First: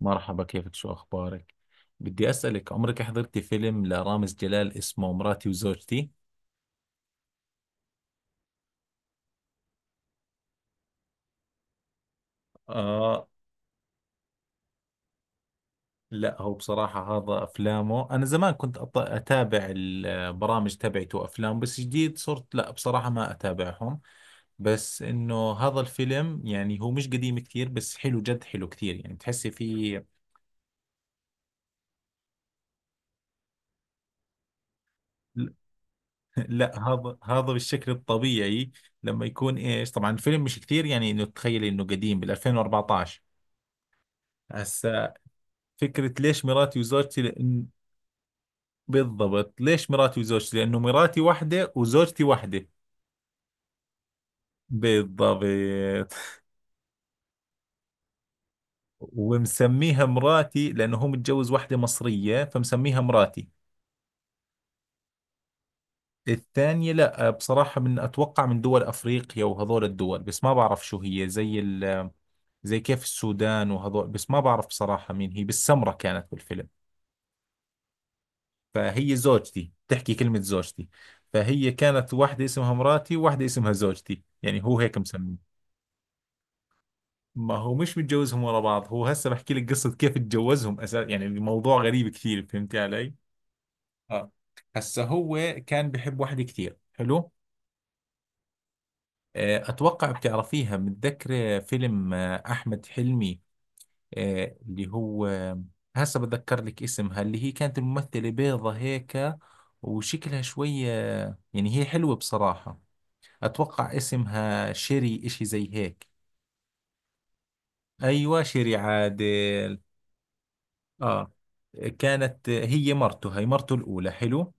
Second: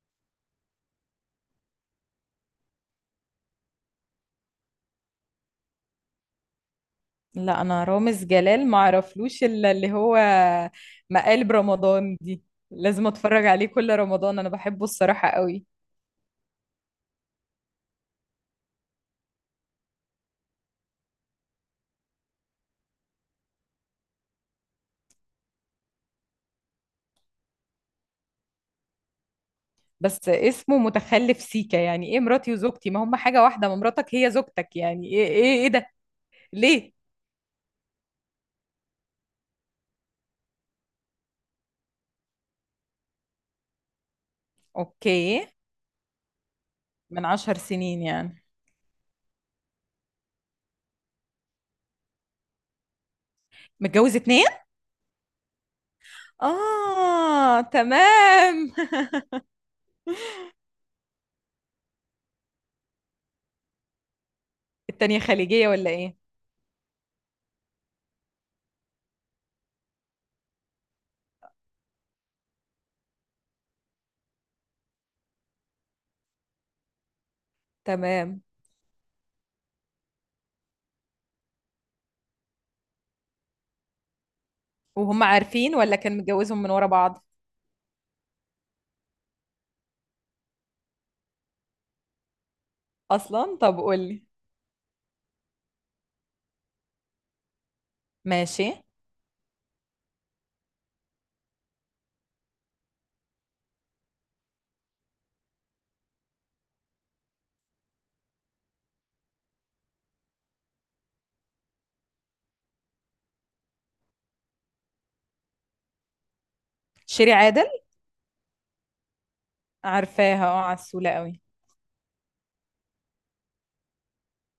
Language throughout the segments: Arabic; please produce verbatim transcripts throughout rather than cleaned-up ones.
مرحبا، كيفك؟ شو أخبارك؟ بدي أسألك، عمرك حضرتي فيلم لرامز جلال اسمه مراتي وزوجتي؟ لا، انا رامز جلال ما اعرفلوش الا اللي هو مقالب رمضان دي. لازم آه. اتفرج عليه كل رمضان، انا بحبه الصراحة قوي. لا، هو بصراحة هذا أفلامه، أنا زمان كنت أط- أتابع البرامج تبعته وأفلام، بس جديد صرت لا بصراحة ما أتابعهم. بس إنه هذا الفيلم، يعني هو مش قديم كثير، بس حلو، جد حلو كثير، يعني تحسي فيه. بس اسمه متخلف سيكا، يعني ايه مراتي وزوجتي؟ ما هم حاجة واحدة، ما مراتك هي زوجتك، يعني ايه ايه ايه ده؟ لا، ليه؟ هذا هذا بالشكل الطبيعي. لما يكون إيش، طبعا الفيلم مش كثير، يعني إنه تخيلي إنه قديم بال ألفين وأربعتاش. هسا، اوكي. فكرة ليش مراتي وزوجتي؟ من عشر لأن سنين يعني. بالضبط، ليش مراتي وزوجتي؟ لأنه مراتي واحدة وزوجتي واحدة. متجوز اتنين. بالضبط. اه تمام. ومسميها مراتي لأنه هو متجوز واحدة مصرية، فمسميها مراتي. التانية خليجية ولا ايه؟ الثانية لا بصراحة، من أتوقع من دول أفريقيا وهذول الدول، بس ما بعرف شو هي، زي ال زي كيف السودان وهذول، بس ما بعرف بصراحة مين هي، بالسمرة كانت بالفيلم. تمام. فهي زوجتي، تحكي كلمة زوجتي. فهي كانت واحدة اسمها مراتي وواحدة اسمها زوجتي، يعني هو هيك وهم مسمي. عارفين ولا كان متجوزهم من ورا بعض ما هو مش متجوزهم ورا بعض، هو هسه بحكي لك قصة كيف اتجوزهم اساس، يعني الموضوع غريب كثير، فهمتي علي؟ اصلا؟ طب قولي. اه. هسه هو كان بحب واحدة كثير، حلو؟ ماشي. آه، اتوقع بتعرفيها، متذكرة فيلم آه، احمد حلمي؟ آه، اللي هو آه، هسه بتذكر لك اسمها، اللي هي كانت الممثلة بيضة هيك وشكلها شوية، يعني هي حلوة بصراحة. اتوقع اسمها شيري، اشي زي هيك. شيري عادل. ايوه، شيري عادل. عارفاها، اه عسولة اه. قوي. كانت هي مرته هي مرته الأولى، حلو؟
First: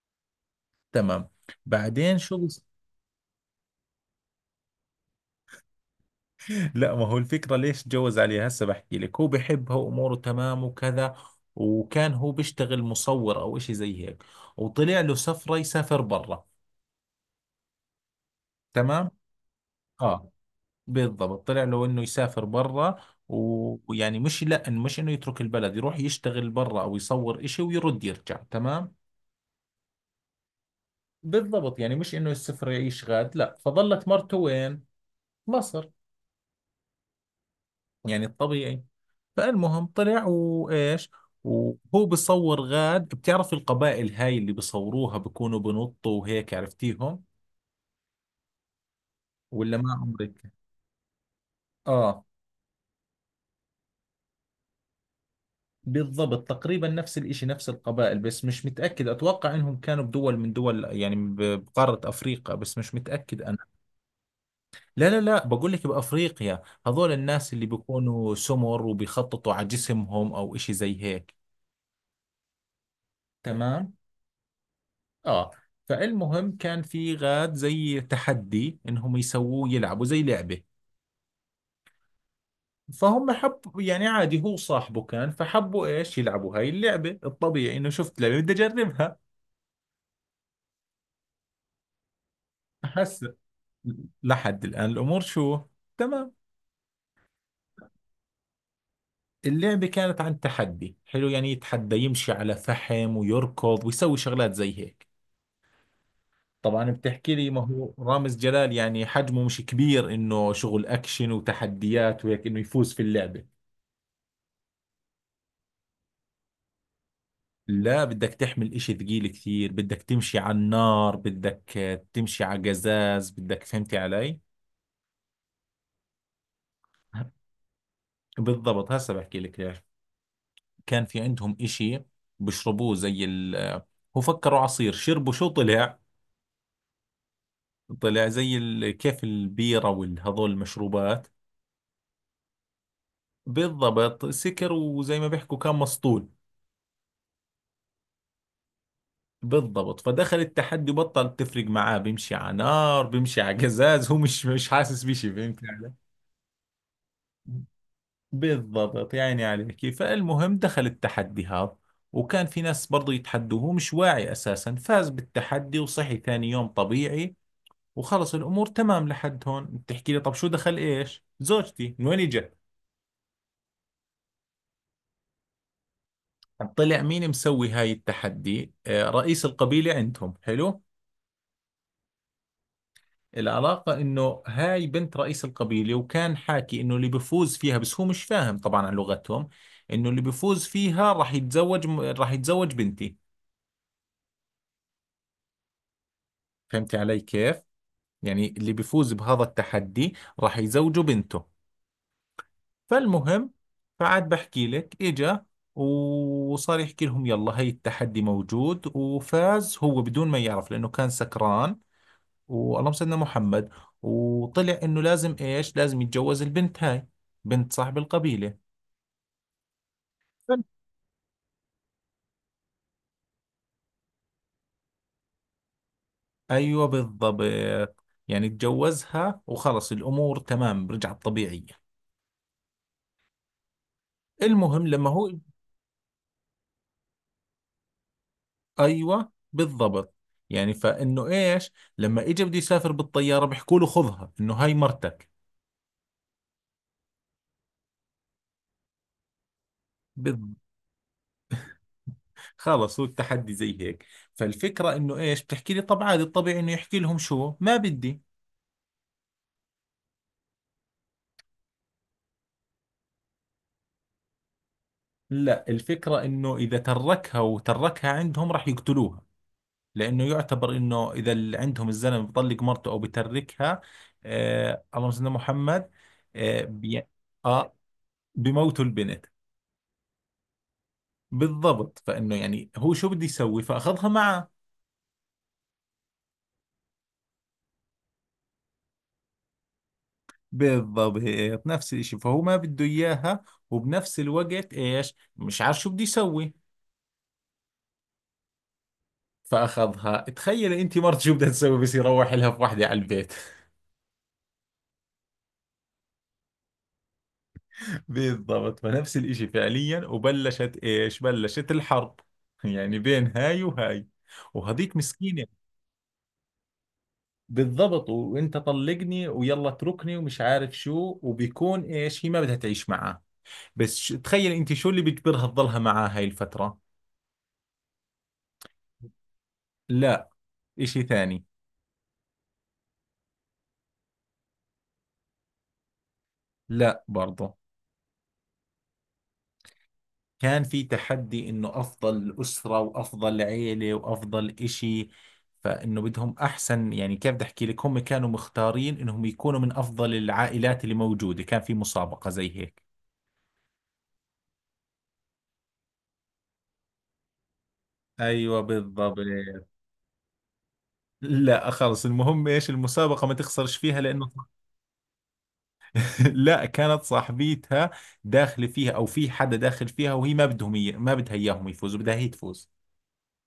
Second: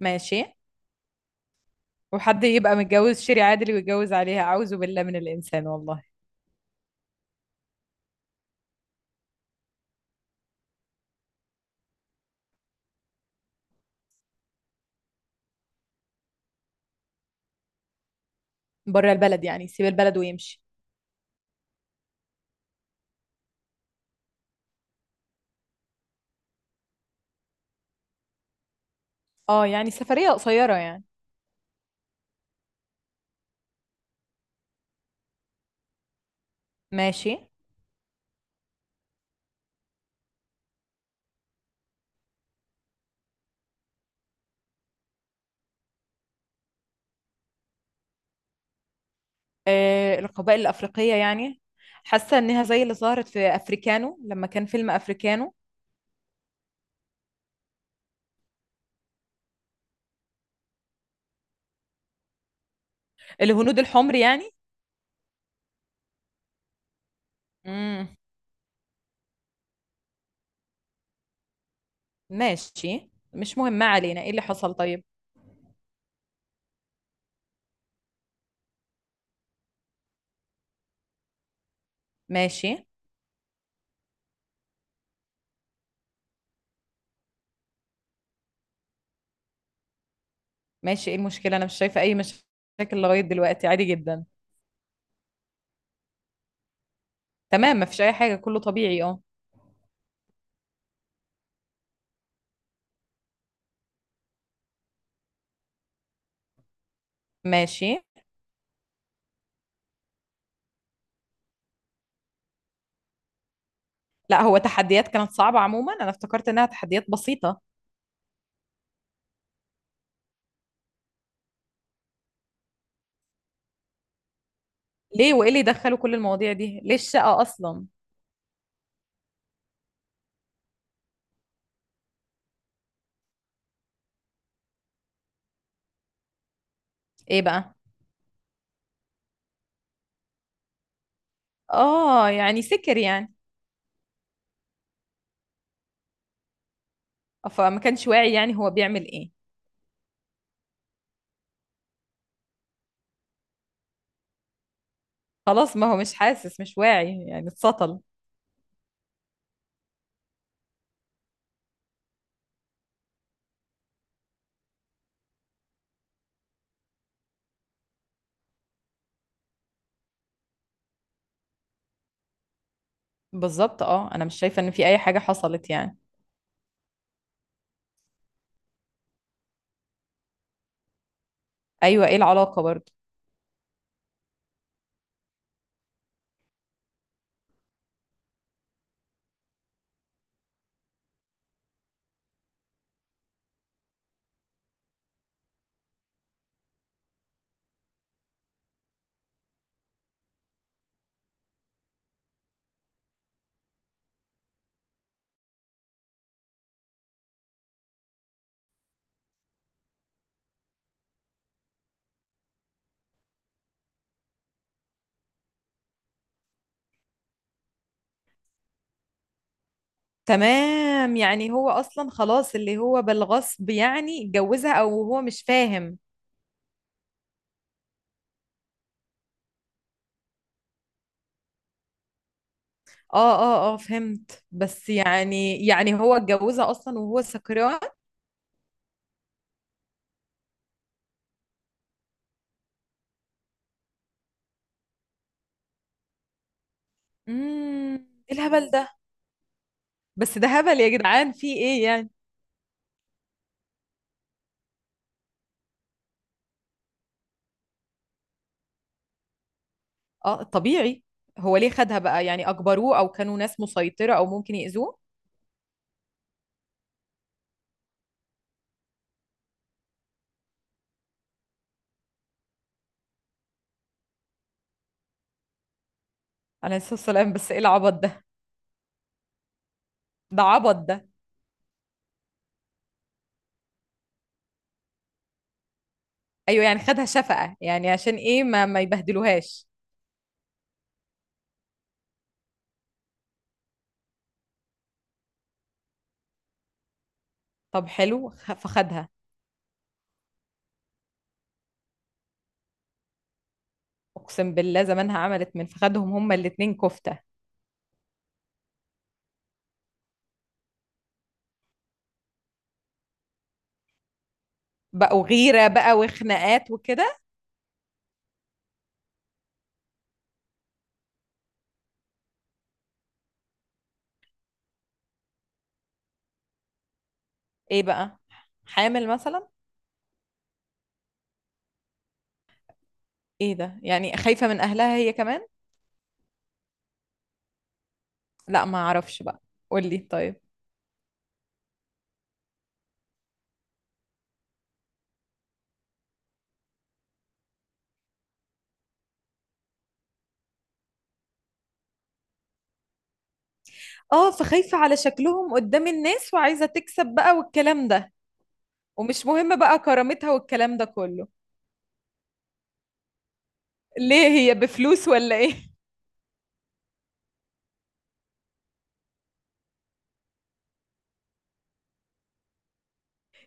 ماشي. تمام. بعدين شو وحد بص... يبقى متجوز شيري عادل ويتجوز عليها؟ أعوذ بالله من الإنسان والله. لا، ما هو الفكرة ليش تجوز عليها، هسه بحكي لك. هو بحبها وأموره تمام وكذا، وكان هو بيشتغل مصور أو إشي زي هيك، وطلع له سفرة يسافر برا. تمام. بره البلد يعني، سيب البلد اه ويمشي. بالضبط، طلع له إنه يسافر برا. و- ويعني مش، لا إنه- مش إنه يترك البلد، يروح يشتغل برا أو يصور إشي ويرد يرجع. تمام. اه يعني سفرية قصيرة يعني. بالضبط، يعني مش إنه السفر يعيش غاد لا. فظلت مرته وين؟ مصر، ماشي. يعني الطبيعي. فالمهم طلع وايش، وهو بيصور غاد. بتعرف القبائل هاي اللي بيصوروها بيكونوا بنطوا وهيك، عرفتيهم ولا ما آه عمرك؟ القبائل الأفريقية يعني. اه حاسة إنها زي اللي ظهرت في أفريكانو، لما كان فيلم أفريكانو. بالضبط، تقريبا نفس الاشي، نفس القبائل، بس مش متأكد، اتوقع انهم كانوا بدول من دول، يعني ب- بقارة افريقيا، بس مش متأكد انا. الهنود الحمر يعني. لا لا لا بقول لك بافريقيا، هذول الناس اللي امم بيكونوا سمر وبيخططوا على جسمهم او اشي زي هيك. ماشي، مش مهم، ما تمام علينا، ايه اللي حصل طيب؟ اه. فالمهم كان في غاد زي تحدي، انهم يسووه يلعبوا زي لعبة. ماشي. فهم حب، يعني عادي هو صاحبه كان، فحبوا ايش يلعبوا هاي اللعبة. الطبيعي انه شفت لعبة بدي اجربها. ماشي، ايه المشكلة؟ أنا مش شايفة أي مشاكل لغاية هسه دلوقتي، عادي جدا. لحد الان الامور شو، تمام. تمام، مفيش أي حاجة، كله طبيعي اه. اللعبة كانت عن تحدي حلو، يعني يتحدى يمشي على فحم ويركض ويسوي شغلات زي هيك. طبعا بتحكي لي، ما ماشي. هو رامز جلال يعني حجمه مش كبير انه شغل اكشن وتحديات وهيك، انه يفوز في اللعبة. لا هو تحديات كانت صعبة عموما، أنا افتكرت إنها تحديات بسيطة. لا، بدك تحمل اشي ثقيل كثير، بدك تمشي على النار، بدك آه، تمشي على قزاز، بدك، فهمتي علي؟ ليه؟ وإيه اللي دخلوا كل المواضيع دي؟ ليه الشقة أصلا؟ بالضبط، هسه بحكي لك ليش. كان في عندهم اشي بيشربوه، زي ال آه، هو فكروا عصير، شربوا شو طلع؟ إيه بقى؟ طلع زي ال... كيف البيرة والهذول المشروبات. آه يعني سكر يعني. بالضبط، سكر، وزي ما بيحكوا كان مسطول. فما كانش واعي، يعني هو بيعمل إيه؟ بالضبط، فدخل التحدي، بطل تفرق معاه، بيمشي على نار، بيمشي على قزاز، هو مش مش حاسس بشي، فهمت خلاص ما علي؟ هو مش حاسس مش واعي يعني، اتسطل. بالضبط، يعني عليك. فالمهم دخل التحدي هذا، وكان في ناس برضو يتحدوه، هو مش واعي أساسا، فاز بالتحدي، وصحي ثاني يوم طبيعي، وخلص الأمور تمام. لحد هون بتحكي لي، طب شو دخل إيش زوجتي، من وين إجت؟ بالظبط. آه أنا مش شايفة إن في أي حاجة حصلت يعني. طلع مين مسوي هاي التحدي؟ آه، رئيس القبيلة عندهم، حلو. أيوة، إيه العلاقة برضه؟ العلاقة إنه هاي بنت رئيس القبيلة، وكان حاكي إنه اللي بفوز فيها، بس هو مش فاهم طبعا عن لغتهم، إنه اللي بفوز فيها راح يتزوج راح يتزوج بنتي. فهمتي علي كيف؟ يعني اللي بيفوز بهذا التحدي راح يزوجه بنته. فالمهم، فعاد بحكي لك، اجا وصار يحكي لهم يلا، هي التحدي موجود، وفاز هو بدون ما يعرف لأنه كان سكران، واللهم سيدنا محمد، وطلع انه لازم ايش، لازم يتجوز البنت هاي، بنت صاحب القبيلة. فال- تمام، يعني هو أصلا خلاص اللي هو بالغصب يعني اتجوزها، أو هو مش فاهم. ايوه بالضبط. يعني تجوزها وخلص الامور تمام، رجعت طبيعية. اه اه اه فهمت، المهم بس لما هو، يعني يعني هو اتجوزها اصلا وهو سكران. ايوه بالضبط، يعني فانه ايش، لما اجى بده يسافر بالطياره، بيحكوا له خذها انه هاي مرتك. امم، ايه الهبل ده؟ بس ده بالضبط. هبل يا جدعان، في ايه يعني؟ خلص هو التحدي زي هيك. فالفكره انه ايش، بتحكي لي طب عادي الطبيعي انه يحكي لهم شو ما بدي. اه طبيعي. هو ليه خدها بقى؟ يعني اجبروه او كانوا ناس مسيطرة او ممكن يأذوه؟ لا، الفكره انه اذا تركها وتركها عندهم راح يقتلوها، لانه يعتبر انه اذا اللي عندهم الزلمه بيطلق مرته او بتركها، آه اللهم صل على محمد، آه, عليه الصلاة بي والسلام، بس ايه آه العبط ده؟ بموتوا البنت. ده عبط ده. بالضبط، فانه يعني هو شو بده يسوي، فاخذها معه. ايوه يعني خدها شفقة، يعني عشان ايه؟ ما ما يبهدلوهاش. بالضبط، هيك نفس الاشي، فهو ما بده اياها، وبنفس الوقت ايش، مش عارف شو بده يسوي، طب حلو. خ- فخدها. فاخذها. تخيلي انت مرت، شو بدها تسوي بس يروح لها في وحده على البيت؟ اقسم بالله زمانها عملت من فخدهم هما الاتنين كفتة. بالضبط، فنفس الاشي، فعليا وبلشت ايش، بلشت الحرب، يعني بين هاي وهاي، وهذيك بقوا مسكينة. غيرة بقى وخناقات وكده. بالضبط، وانت طلقني ويلا اتركني ومش عارف شو، وبيكون ايش، هي ما بدها تعيش معاه، بس ش- تخيل انت شو اللي بيجبرها تضلها معاه هاي الفترة؟ ايه بقى؟ حامل مثلا؟ لا، اشي ثاني. ايه ده؟ يعني خايفة من اهلها هي كمان؟ لا برضه. لا ما اعرفش بقى، قولي طيب. كان في تحدي انه افضل اسرة وافضل عيلة وافضل اشي، فانه بدهم احسن، يعني كيف بدي احكي لك، هم كانوا مختارين انهم يكونوا من افضل العائلات اللي موجودة، كان في مسابقة زي هيك. اه فخايفة على شكلهم قدام الناس، وعايزة تكسب بقى والكلام ده. ايوه بالضبط. ومش مهم بقى كرامتها والكلام ده كله. لا خلص، المهم ايش، المسابقة ما تخسرش فيها، ليه؟ لانه هي بفلوس ولا ايه؟ لا كانت صاحبيتها داخلة فيها او في حدا داخل فيها وهي ما بدهم ي... ما بدها اياهم يفوزوا، بدها هي تفوز.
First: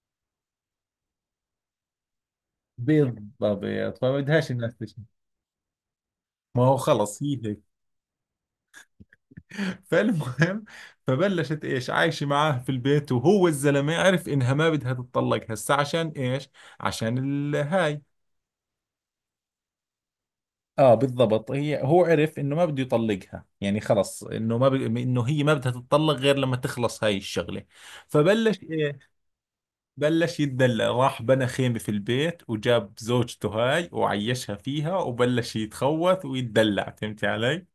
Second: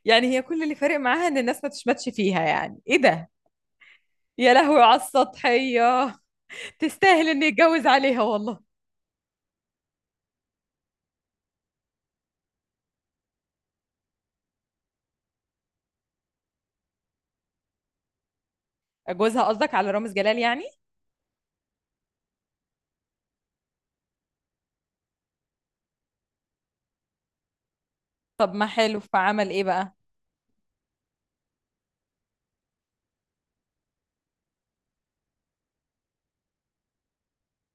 يعني هي كل اللي فارق معاها ان الناس ما تشمتش فيها، يعني ايه ده؟ بالضبط، فما بدهاش يا الناس لهوي على تشوف. السطحية. ما هو خلص تستاهل هي ان هيك. يتجوز عليها والله. فالمهم، فبلشت ايش، عايشه معاه في البيت، وهو الزلمه عرف انها ما بدها تتطلق هسه، عشان ايش؟ عشان الهاي. جوزها قصدك، على رامز جلال يعني؟ اه بالضبط، هي هو عرف انه ما بده يطلقها، يعني خلص انه ما ب... انه هي ما بدها تتطلق غير لما تخلص هاي الشغله. طب فبلش ما حلو، ايه؟ فعمل ايه بقى؟ بلش يتدلع، راح بنى خيمه في البيت وجاب زوجته هاي وعيشها فيها، وبلش يتخوث ويتدلع، فهمتي علي؟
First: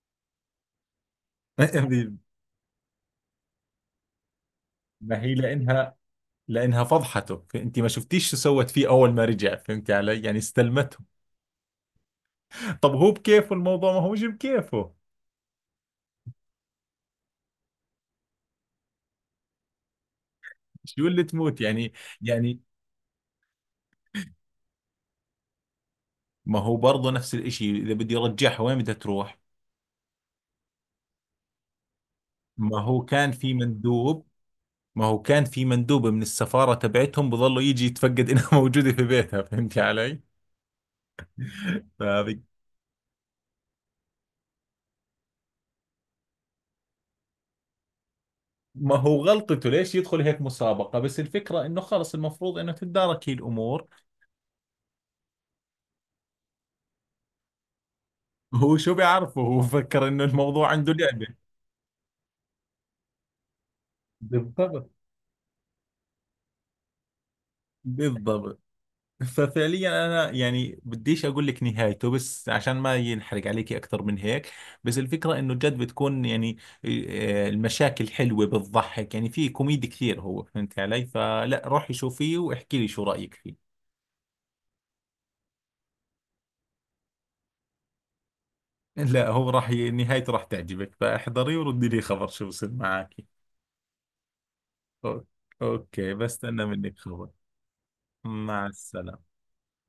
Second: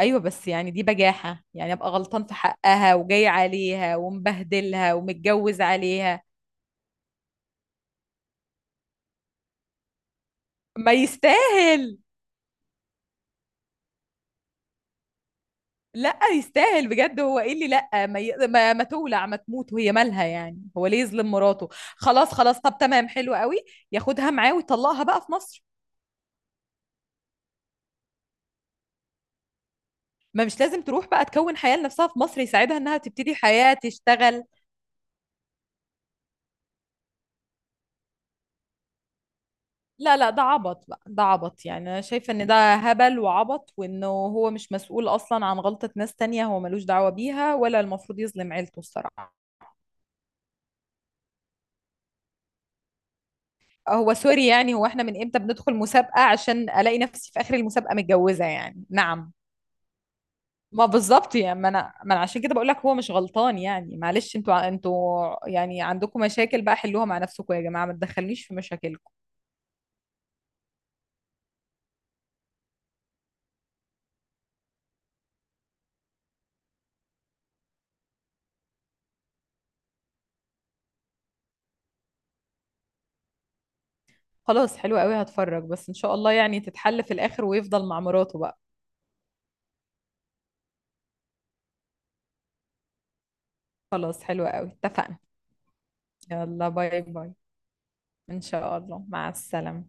ايوه بس يعني دي بجاحة، يعني ابقى غلطان في حقها وجاي عليها ومبهدلها ما هي ومتجوز لانها، عليها. لانها فضحته. انت ما شفتيش شو سوت فيه اول ما رجع، فهمتي علي، يعني ما استلمته. يستاهل. طب هو بكيفه الموضوع، ما هوش بكيفه. لا يستاهل بجد، هو ايه اللي لا ما, ي... ما ما تولع ما تموت وهي مالها يعني؟ هو ليه شو اللي يظلم تموت مراته؟ يعني؟ خلاص يعني خلاص، طب تمام حلو قوي. ياخدها معاه ويطلقها بقى في مصر. ما هو برضه نفس الاشي، اذا بدي ارجعها وين بدها تروح؟ ما مش لازم تروح بقى، تكون حياة لنفسها في مصر، يساعدها ما انها هو كان تبتدي في حياة مندوب تشتغل. ما هو كان في مندوب من السفارة تبعتهم، بظلوا يجي يتفقد انها موجودة في بيتها، فهمتي لا علي؟ لا ده عبط بقى، ده عبط، يعني انا شايفة فهذه. ان ده هبل وعبط، وانه هو مش مسؤول اصلا عن غلطة ناس تانية، هو ملوش دعوة بيها، ولا المفروض يظلم عيلته ما هو الصراحة. غلطته ليش يدخل هيك مسابقة، بس الفكرة انه خلص المفروض انه تتدارك هي الامور. هو سوري يعني، هو احنا من امتى بندخل مسابقة عشان الاقي نفسي في اخر المسابقة متجوزة؟ هو يعني شو نعم. بيعرفه، هو فكر انه الموضوع ما عنده لعبة. بالظبط، يعني ما انا ما انا عشان كده بقول لك هو مش غلطان يعني، معلش انتوا ع- بالضبط. انتوا يعني عندكم مشاكل بقى حلوها مع نفسكم يا جماعه، ما تدخلنيش في بالضبط. مشاكلكم. ففعليا انا يعني بديش اقول لك نهايته، بس عشان ما ينحرق عليكي اكثر من هيك. بس الفكره انه جد بتكون يعني آه، المشاكل حلوه، بتضحك، يعني في كوميدي كثير هو، فهمت علي؟ فلا روحي شوفيه واحكي لي شو رايك فيه. خلاص حلو قوي، هتفرج، بس ان شاء الله يعني تتحل في الاخر ويفضل مع مراته بقى. لا، هو راح ي- نهايته راح تعجبك، فاحضري وردي لي خبر شو بصير معك. خلاص حلو قوي، اتفقنا. أو- اوكي، بستنى يلا منك باي خبر. باي. ان مع شاء الله، السلامه. مع السلامه.